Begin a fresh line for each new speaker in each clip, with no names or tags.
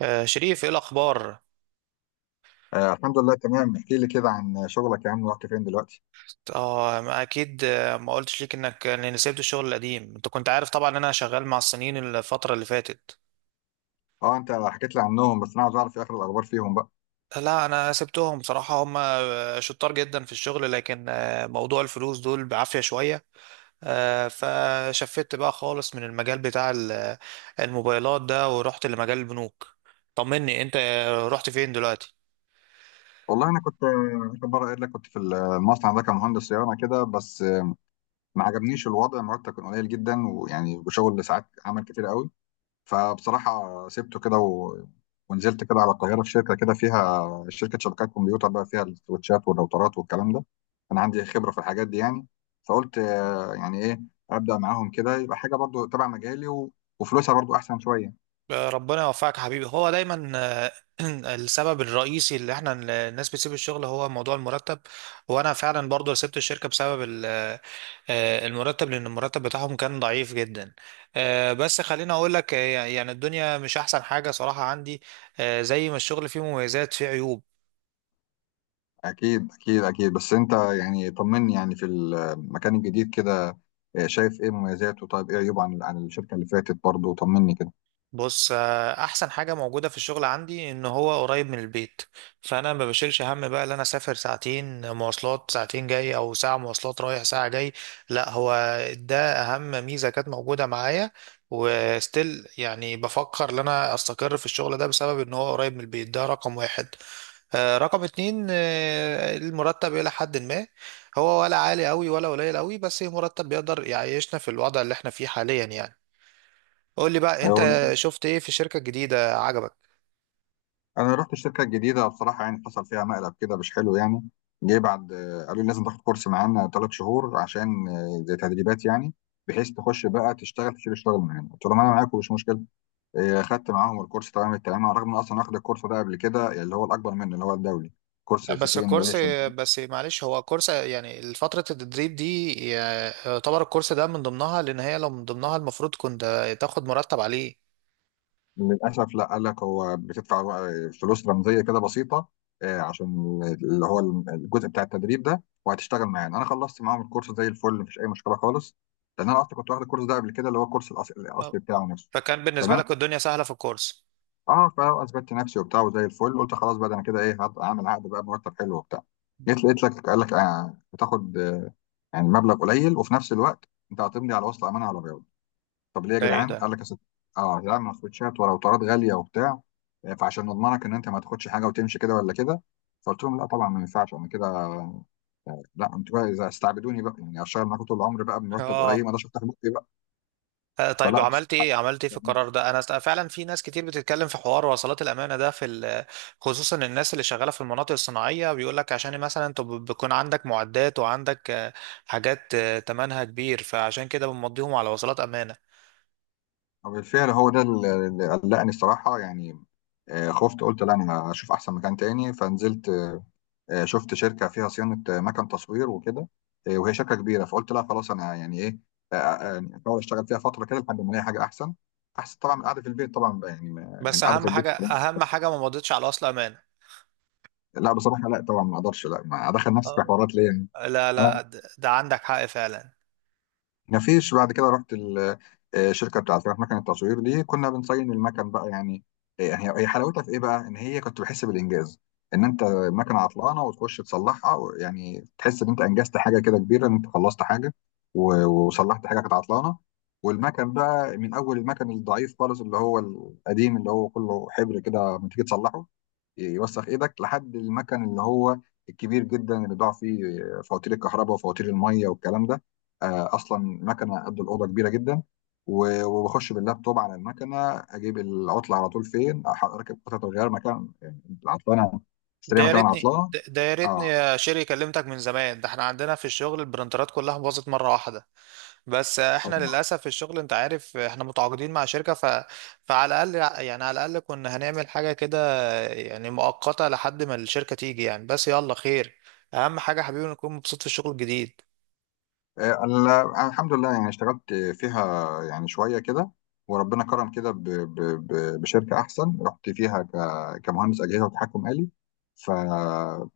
شريف ايه الاخبار.
الحمد لله تمام. احكي لي كده عن شغلك يا عم. رحت فين دلوقتي؟
اه ما اكيد، ما قلتش ليك انك اني سبت الشغل القديم، انت كنت عارف طبعا ان انا شغال مع الصينيين الفتره اللي فاتت.
اه، انت حكيت لي عنهم بس انا عاوز اعرف ايه اخر الاخبار فيهم بقى.
لا انا سبتهم بصراحه، هم شطار جدا في الشغل، لكن موضوع الفلوس دول بعافيه شويه. فشفت بقى خالص من المجال بتاع الموبايلات ده، ورحت لمجال البنوك. طمني انت، رحت فين دلوقتي؟
والله انا كنت اخر مره قايل لك كنت في المصنع ده كمهندس صيانه كده بس ما عجبنيش الوضع. مرتب كان قليل جدا ويعني وشغل ساعات عمل كتير قوي. فبصراحة سبته كده ونزلت كده على القاهرة في شركة، كده فيها شركة شبكات كمبيوتر بقى فيها السويتشات والراوترات والكلام ده. أنا عندي خبرة في الحاجات دي يعني. فقلت يعني إيه، أبدأ معاهم كده يبقى حاجة برضو تبع مجالي وفلوسها برضو أحسن شوية.
ربنا يوفقك يا حبيبي. هو دايما السبب الرئيسي اللي احنا الناس بتسيب الشغل هو موضوع المرتب. وانا فعلا برضو سبت الشركة بسبب المرتب، لان المرتب بتاعهم كان ضعيف جدا. بس خليني اقول لك، يعني الدنيا مش احسن حاجة صراحة عندي. زي ما الشغل فيه مميزات فيه عيوب.
أكيد أكيد أكيد، بس أنت يعني طمني يعني في المكان الجديد كده. شايف إيه مميزاته؟ طيب إيه عيوبه عن الشركة اللي فاتت برضو؟ طمني كده.
بص، احسن حاجه موجوده في الشغل عندي ان هو قريب من البيت. فانا ما بشيلش هم بقى ان انا اسافر ساعتين مواصلات، ساعتين جاي، او ساعه مواصلات رايح ساعه جاي. لا، هو ده اهم ميزه كانت موجوده معايا. وستيل يعني بفكر ان انا استقر في الشغل ده بسبب ان هو قريب من البيت. ده رقم واحد. رقم اتنين، المرتب الى حد ما هو ولا عالي قوي ولا قليل قوي، بس مرتب بيقدر يعيشنا في الوضع اللي احنا فيه حاليا يعني. قول لي بقى انت، شفت ايه في الشركة الجديدة عجبك؟
انا رحت الشركه الجديده بصراحه، يعني حصل فيها مقلب كده مش حلو يعني. جه بعد، قالوا لي لازم تاخد كورس معانا 3 شهور عشان زي تدريبات يعني، بحيث تخش بقى تشتغل تشيل الشغل معانا. قلت لهم انا معاكم، مش مشكله. خدت معاهم الكورس تمام التمام، على الرغم ان اصلا واخد الكورس ده قبل كده اللي هو الاكبر منه اللي هو الدولي، كورس
لا،
سي
بس
سي ان
الكورس
ايه
بس معلش، هو كورس يعني فترة التدريب دي يعتبر الكورس ده من ضمنها، لان هي لو من ضمنها المفروض كنت تاخد مرتب عليه.
للأسف لا، قال لك هو بتدفع فلوس رمزية كده بسيطة عشان اللي هو الجزء بتاع التدريب ده وهتشتغل معانا. أنا خلصت معاهم الكورس زي الفل، مفيش أي مشكلة خالص، لأن أنا أصلا كنت واخد الكورس ده قبل كده اللي هو الكورس الأص-
أه.
الأصلي بتاعه نفسه.
فكان بالنسبة
تمام.
لك الدنيا سهلة في الكورس.
فأثبتت نفسي وبتاع وزي الفل، قلت خلاص بقى ده أنا كده إيه، هبقى أعمل عقد بقى، مرتب حلو وبتاع. جيت لقيت لك قال لك، بتاخد يعني مبلغ قليل، وفي نفس الوقت أنت هتمضي على وصل أمانة على بياض. طب ليه يا
ده ايه
جدعان؟ قال
ده؟
لك يا ست، اه يا جدعان ما تاخدش ولو طارات غاليه وبتاع، فعشان نضمنك ان انت ما تاخدش حاجه وتمشي كده ولا كده. فقلت لهم لا طبعا، ما ينفعش انا كده. لا انتوا بقى، اذا استعبدوني بقى يعني اشتغل معاكم طول العمر بقى بمرتب قليل،
اه
ما اقدرش افتح بقي بقى.
طيب،
فلا
وعملت
بصراحه
ايه، عملت ايه في
يعني.
القرار ده؟ انا فعلا في ناس كتير بتتكلم في حوار وصلات الامانه ده في خصوصا الناس اللي شغاله في المناطق الصناعيه بيقول لك عشان مثلا انت بيكون عندك معدات، وعندك حاجات تمنها كبير، فعشان كده بنمضيهم على وصلات امانه.
وبالفعل هو ده اللي قلقني الصراحه يعني. خفت، قلت لا انا هشوف احسن مكان تاني. فنزلت، شفت شركه فيها صيانه مكن تصوير وكده، وهي شركه كبيره. فقلت لا خلاص انا يعني ايه، يعني احاول اشتغل فيها فتره كده لحد ما الاقي حاجه احسن، احسن طبعا من القعده في البيت طبعا بقى، يعني ما يعني
بس
القعده في
اهم
البيت.
حاجه، اهم حاجه ما مضيتش على وصل امانه.
لا بصراحه، لا طبعا ما اقدرش لا ما ادخل نفسي في
آه.
حوارات ليه يعني.
لا
اه.
لا، ده عندك حق فعلا.
مفيش. بعد كده رحت الشركه بتاعت مكن التصوير دي، كنا بنصين المكن بقى يعني. هي حلاوتها في ايه بقى؟ ان هي كنت بحس بالانجاز، ان انت مكنه عطلانه وتخش تصلحها يعني تحس ان انت انجزت حاجه كده كبيره، ان انت خلصت حاجه وصلحت حاجه كانت عطلانه. والمكن بقى، من اول المكن الضعيف خالص اللي هو القديم اللي هو كله حبر كده لما تيجي تصلحه يوسخ ايدك، لحد المكن اللي هو الكبير جدا، اللي بيضاع فيه فواتير الكهرباء وفواتير الميه والكلام ده. اصلا مكنه قد الاوضه كبيره جدا، وبخش باللابتوب على المكنه، اجيب العطله على طول فين. اركب قطعه الغيار مكان العطلانه، اشتريها مكان العطلانه.
ده يا ريتني
اه.
يا شيري، كلمتك من زمان. ده احنا عندنا في الشغل البرنترات كلها باظت مره واحده. بس احنا للاسف في الشغل، انت عارف احنا متعاقدين مع شركه، فعلى الاقل يعني، على الاقل كنا هنعمل حاجه كده يعني مؤقته لحد ما الشركه تيجي يعني. بس يلا خير، اهم حاجه حبيبي نكون مبسوط في الشغل الجديد.
آه، ال- الحمد لله، يعني اشتغلت فيها يعني شوية كده، وربنا كرم كده بشركة أحسن، رحت فيها كمهندس أجهزة وتحكم آلي. ف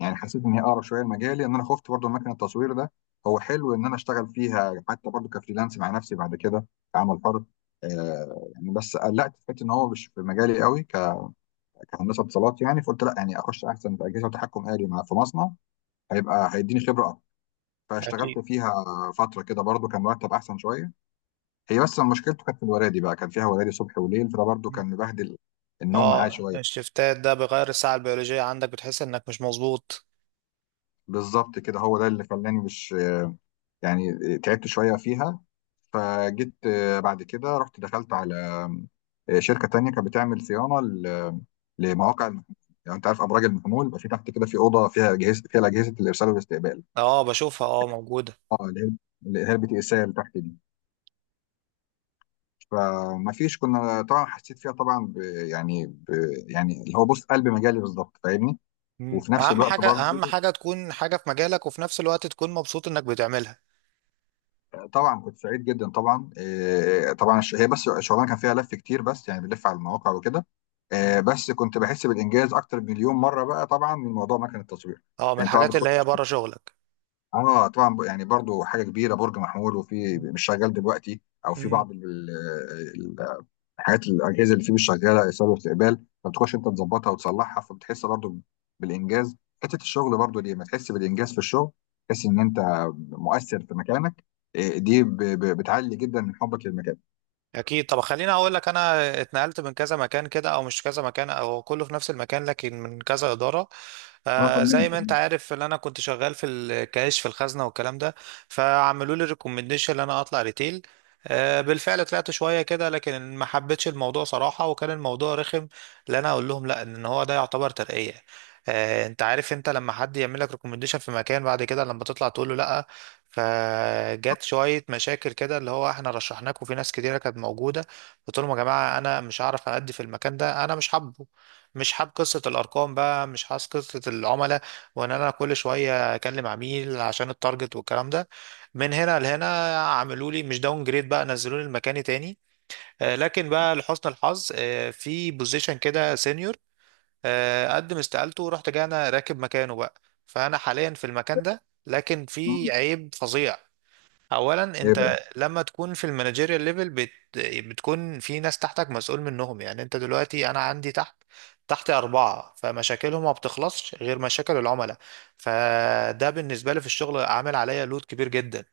يعني حسيت إن هي أقرب شوية لمجالي، إن أنا خفت برضو من مكان التصوير ده. هو حلو إن أنا أشتغل فيها حتى برضو كفريلانس مع نفسي بعد كده، كعمل حر. يعني بس قلقت في حته إن هو مش في مجالي قوي كهندسة اتصالات يعني، فقلت لا يعني أخش أحسن في أجهزة وتحكم آلي مع في مصنع، هيبقى هيديني خبرة. فاشتغلت
أكيد.
فيها فترة كده، برضو كان مرتب أحسن شوية. هي بس مشكلته كانت في الورادي بقى، كان فيها ورادي صبح وليل، فده برضو
مم.
كان مبهدل النوم معايا
اه،
شوية.
الشفتات ده بيغير الساعه البيولوجيه عندك، بتحس انك مش مظبوط.
بالظبط كده، هو ده اللي خلاني مش، يعني تعبت شوية فيها. فجيت بعد كده رحت دخلت على شركة تانية كانت بتعمل صيانة لمواقع المحمول. يعني أنت عارف أبراج المحمول بقى في تحت كده، في أوضة فيها أجهزة الإرسال والاستقبال.
اه بشوفها، اه موجوده.
اه، اللي هي البي تي اس ال تحت دي. فما فيش، كنا طبعا حسيت فيها طبعا يعني يعني اللي هو بص قلب مجالي بالظبط، فاهمني؟
مم.
وفي نفس
اهم
الوقت
حاجه،
برضه،
اهم حاجه تكون حاجه في مجالك وفي نفس الوقت تكون مبسوط انك بتعملها.
طبعا كنت سعيد جدا طبعا، طبعا هي بس الشغلانه كان فيها لف كتير، بس يعني بنلف على المواقع وكده.
مم.
بس كنت بحس بالانجاز اكتر مليون مره بقى طبعا، من موضوع مكنه التصوير.
اه، من
يعني طبعا
الحاجات
بتخش،
اللي هي بره شغلك.
اه طبعا يعني برضو حاجه كبيره، برج محمول وفي
مم.
مش شغال دلوقتي، او في
مم.
بعض الحاجات الاجهزه اللي فيه مش شغاله ايصال واستقبال، ما بتخش انت تظبطها وتصلحها فبتحس برضو بالانجاز. حته الشغل برضو دي، ما تحس بالانجاز في الشغل، تحس ان انت مؤثر في مكانك. إيه، دي بتعلي جدا من حبك للمكان.
اكيد. طب خليني اقول لك، انا اتنقلت من كذا مكان كده، او مش كذا مكان، او كله في نفس المكان لكن من كذا اداره.
اه،
آه،
طمني
زي ما انت
طمني.
عارف ان انا كنت شغال في الكاش في الخزنه والكلام ده. فعملوا لي ريكومنديشن ان انا اطلع ريتيل. آه، بالفعل طلعت شويه كده لكن ما حبيتش الموضوع صراحه، وكان الموضوع رخم، لان انا اقول لهم لا ان هو ده يعتبر ترقيه. انت عارف انت لما حد يعمل لك ريكومنديشن في مكان بعد كده لما تطلع تقول له لا، فجت شوية مشاكل كده اللي هو احنا رشحناك وفي ناس كتيرة كانت موجودة. قلت لهم يا جماعة انا مش هعرف أأدي في المكان ده، انا مش حابه، مش حاب قصة الأرقام بقى، مش حاسس قصة العملاء، وإن أنا كل شوية أكلم عميل عشان التارجت والكلام ده. من هنا لهنا عملوا لي مش داون جريد بقى، نزلوا لي المكان تاني. لكن بقى لحسن الحظ في بوزيشن كده سينيور، قدم استقالته ورحت جاي أنا راكب مكانه بقى. فأنا حاليا في المكان ده، لكن
آه،
في عيب فظيع. اولا
ايه بقى؟
انت لما تكون في المانجيريال ليفل بتكون في ناس تحتك مسؤول منهم. يعني انت دلوقتي، انا عندي تحتي اربعه، فمشاكلهم ما بتخلصش غير مشاكل العملاء، فده بالنسبه لي في الشغل عامل عليا لود كبير جدا.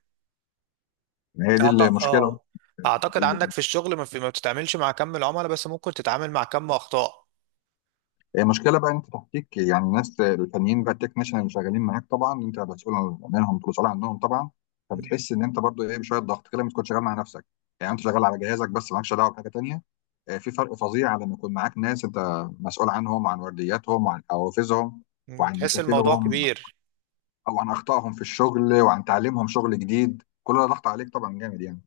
ما هي دي
أعط-
المشكله.
اه اعتقد عندك في الشغل ما بتتعاملش مع كم العملاء، بس ممكن تتعامل مع كم اخطاء.
هي مشكله بقى إن انت تحتيك، يعني ناس الفنيين بقى، التكنيشن اللي شغالين معاك، طبعا انت مسؤول عنهم مسؤول عنهم طبعا.
م-
فبتحس ان انت برضو ايه، بشويه ضغط كده لما تكون شغال مع نفسك، يعني انت شغال على جهازك بس مالكش دعوه بحاجه تانيه. في فرق فظيع على لما يكون معاك ناس انت مسؤول عنهم وعن وردياتهم وعن حوافزهم
م.
وعن
تحس الموضوع
مشاكلهم
كبير.
او عن اخطائهم في الشغل وعن تعليمهم شغل جديد. كل ده ضغط عليك طبعا جامد يعني.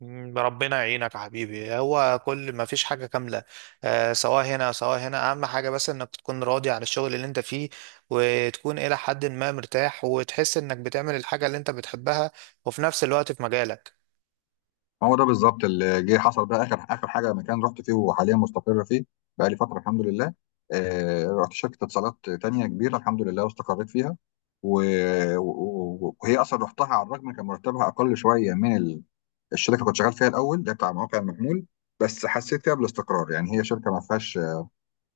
ربنا يعينك يا حبيبي، هو كل ما فيش حاجة كاملة. آه، سواء هنا سواء هنا، أهم حاجة بس إنك تكون راضي عن الشغل اللي أنت فيه، وتكون إلى حد ما مرتاح، وتحس إنك بتعمل الحاجة اللي أنت بتحبها، وفي نفس الوقت في مجالك.
هو ده بالظبط اللي جه حصل بقى. اخر اخر حاجه مكان رحت فيه وحاليا مستقر فيه بقى لي فتره، الحمد لله. رحت شركه اتصالات تانية كبيره الحمد لله واستقريت فيها و... وهي اصلا رحتها على الرغم كان مرتبها اقل شويه من الشركه اللي كنت شغال فيها الاول ده بتاع مواقع المحمول. بس حسيت فيها بالاستقرار، يعني هي شركه ما فيهاش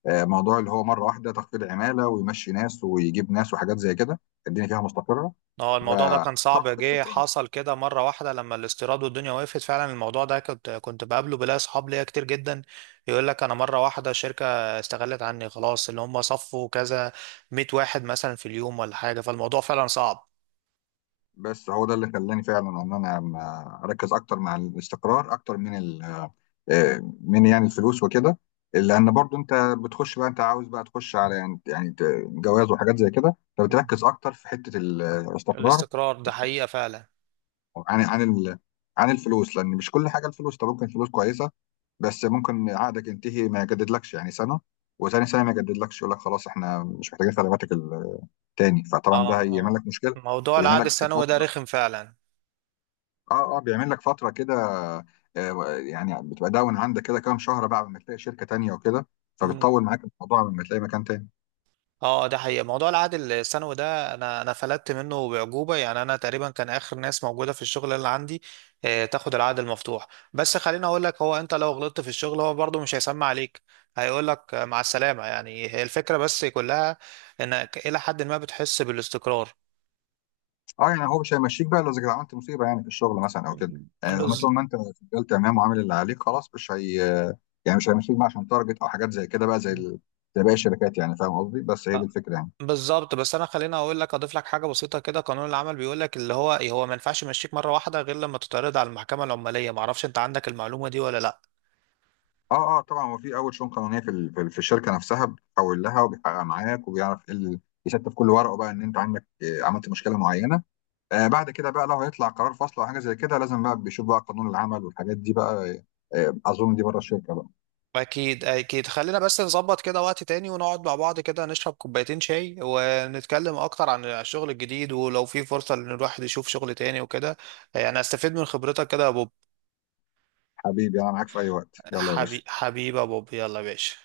موضوع اللي هو مره واحده تخفيض عماله ويمشي ناس ويجيب ناس وحاجات زي كده. الدنيا فيها مستقره،
اه، الموضوع ده كان صعب.
فاخترت
جه
الاستقرار.
حصل كده مرة واحدة لما الاستيراد والدنيا وقفت، فعلا الموضوع ده كنت بقابله، بلاقي أصحاب ليا كتير جدا يقول لك: أنا مرة واحدة شركة استغلت عني خلاص، اللي هم صفوا كذا 100 واحد مثلا في اليوم ولا حاجة. فالموضوع فعلا صعب.
بس هو ده اللي خلاني فعلا ان انا ما اركز اكتر مع الاستقرار اكتر من من يعني الفلوس وكده. لان برضو انت بتخش بقى، انت عاوز بقى تخش على يعني جواز وحاجات زي كده، فبتركز اكتر في حته الاستقرار
الاستقرار ده حقيقة فعلا.
عن عن الفلوس، لان مش كل حاجه الفلوس. طب ممكن فلوس كويسه بس ممكن عقدك ينتهي ما يجددلكش يعني سنه، وثاني سنه ما يجددلكش يقول لك خلاص احنا مش محتاجين خدماتك التاني، فطبعا ده
اه
هيعمل
اه،
لك مشكله
موضوع
ويعمل
العقد
لك،
السنوي ده رخم فعلا.
اه اه بيعمل لك فتره كده. يعني بتبقى داون عندك كده كام شهر بقى لما تلاقي شركه تانية وكده،
مم.
فبتطول معاك الموضوع لما تلاقي مكان تاني.
اه، ده حقيقة موضوع العقد السنوي ده انا فلتت منه بعجوبة، يعني انا تقريبا كان اخر ناس موجودة في الشغل اللي عندي. آه، تاخد العقد المفتوح. بس خليني اقول لك، هو انت لو غلطت في الشغل هو برضه مش هيسمع عليك، هيقول لك مع السلامة. يعني هي الفكرة بس كلها انك الى حد ما بتحس بالاستقرار.
اه، يعني هو مش هيمشيك بقى لو إذا عملت مصيبه يعني في الشغل مثلا او كده، يعني لما
بز...
طول ما انت شغال تمام وعامل اللي عليك خلاص مش هي، يعني مش هيمشيك بقى عشان تارجت او حاجات زي كده بقى زي زي باقي الشركات يعني، فاهم قصدي؟ بس هي دي الفكره يعني.
بالظبط. بس انا خليني اقول لك اضيف لك حاجه بسيطه كده، قانون العمل بيقول لك اللي هو إيه، هو ما ينفعش يمشيك مره واحده غير لما تتعرض على المحكمه العماليه. ما اعرفش انت عندك المعلومه دي ولا لا؟
اه اه طبعا، هو في اول شؤون قانونيه في الشركه نفسها بتحول لها، وبيحقق معاك وبيعرف ايه يستف كل ورقه بقى ان انت عندك عملت مشكله معينه. بعد كده بقى، لو هيطلع قرار فصل او حاجه زي كده لازم بقى بيشوف بقى قانون العمل والحاجات دي بقى اظن دي بره الشركه بقى.
اكيد اكيد. خلينا بس نظبط كده وقت تاني ونقعد مع بعض كده، نشرب كوبايتين شاي ونتكلم اكتر عن الشغل الجديد، ولو في فرصه ان الواحد يشوف شغل تاني وكده، يعني استفيد من خبرتك كده يا بوب.
حبيبي، انا معاك في اي وقت. يلا يا باشا.
حبيبي يا بوب، يلا يا باشا.